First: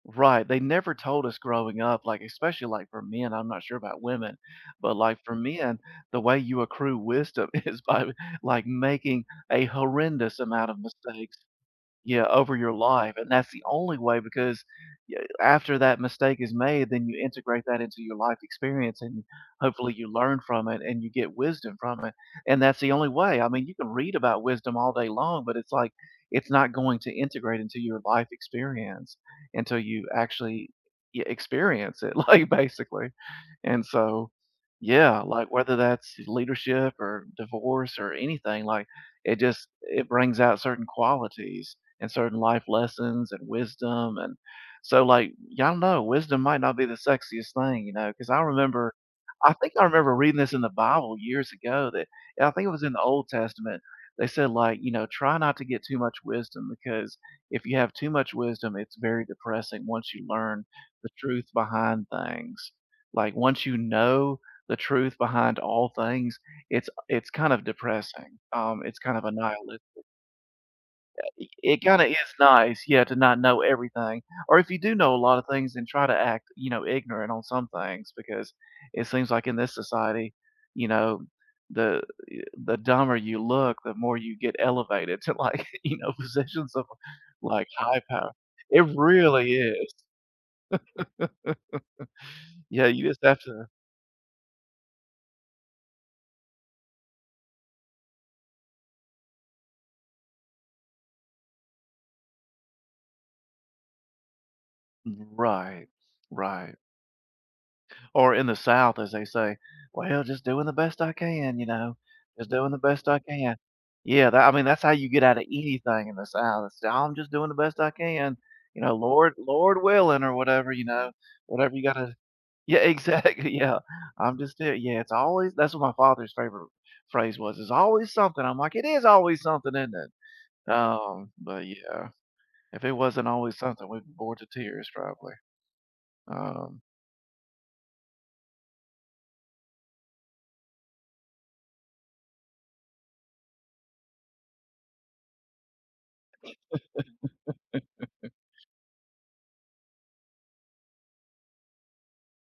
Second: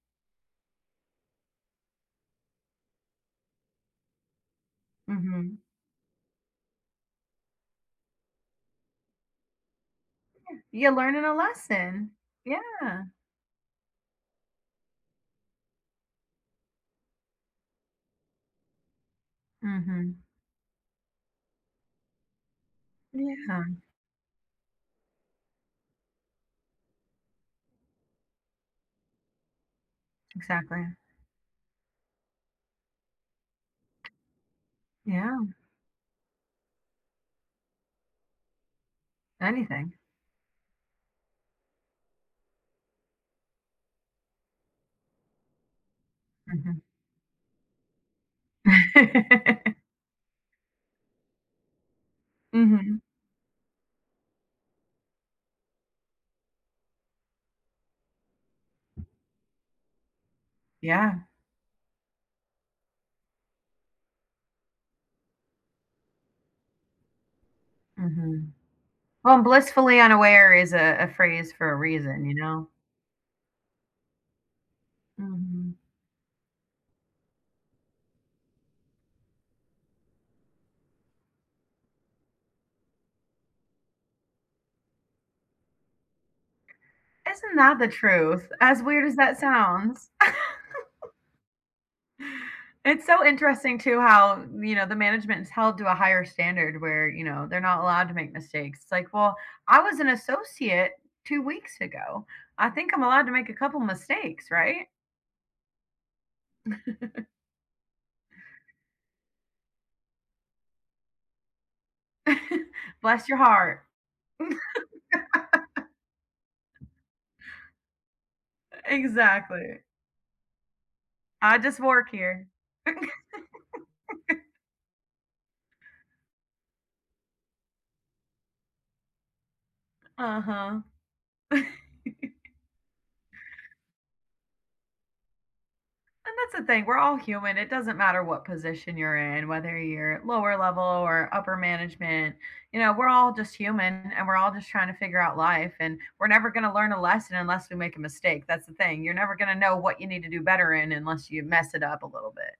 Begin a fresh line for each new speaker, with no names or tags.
Right, they never told us growing up, like, especially, like, for men, I'm not sure about women, but, like, for
Mhm.
men, the way you accrue wisdom is by, like, making a horrendous
Yeah,
amount of
you're learning a
mistakes,
lesson,
yeah, over your
yeah.
life, and that's the only way because, yeah, after that mistake is made, then you integrate that into your life experience and hopefully you
Mhm.
learn from it and you get wisdom from it and that's the only way. I mean, you
Yeah.
can read about wisdom all day long, but it's, like, it's not going to integrate into your life experience until you actually,
Exactly.
yeah, experience it, like, basically and so Yeah,
Yeah.
like, whether that's leadership or divorce or anything, like, it just
Anything.
it brings out certain qualities and certain life lessons and wisdom and So, like, y'all know wisdom might not
Mhm.
be the sexiest thing, you know, 'cause I remember I think I remember reading this in the Bible years ago that I think it was in the
Mhm.
Old Testament, they said, like, you know, try not to get too much wisdom because if you have too much wisdom, it's very depressing once you learn the
Yeah.
truth behind things, like, once you know the truth behind all things, it's a it's kind of depressing,
Mhm.
um, it's kind of a
Well, blissfully
nihilistic
unaware is a a
Uh, it
phrase for a
it kinda is
reason, you know?
nice, yeah, to not know everything, or if you do know a lotta things
Mhm.
and try to act, you know, ignorant on some things because it seems like in this society, you know, the, yu the dumber you look, the more you get elevated to, like, you know, positions of,
Isn't
like,
that the
high power.
truth, as
It
weird as that
really is.
sounds?
Yeah,
It's
you
so
just have to
interesting, too, how, you know, the management is held to a higher standard where, you know, they're not allowed to make mistakes. It's like, "Well, I was an associate 2 weeks ago. I think I'm allowed to make a couple mistakes, right?"
Right, right. Or in the South, as they say, "Well, just doing the best I can, you know, just doing the best I
Bless your
can."
heart.
Yeah, that I mean, that's how you get out of anything in the South. Say, "I'm just doing the best I can, you know,
E
Lord Lord
exactly.
willing," or whatever, you know,
I
whatever
just
you
work
gotta
here.
Yeah, exactly, yeah, I'm just there Yeah, it's always that's what my father's favorite phrase was, "it's always something," I'm like, "It is always something, isn't it?"
Uh-huh.
Um, but yeah, if it wasn't always something, we'd be bored to tears probably,
And that's the
um
thing, we're all human. It doesn't matter what position you're in, whether you're lower level or upper management, you know, we're all just human and we're all just tryna figure out life, and we're never gonna learn a lesson unless we make a mistake, that's the thing. You're never gonna know what you need to do better in unless you mess it up a little bit.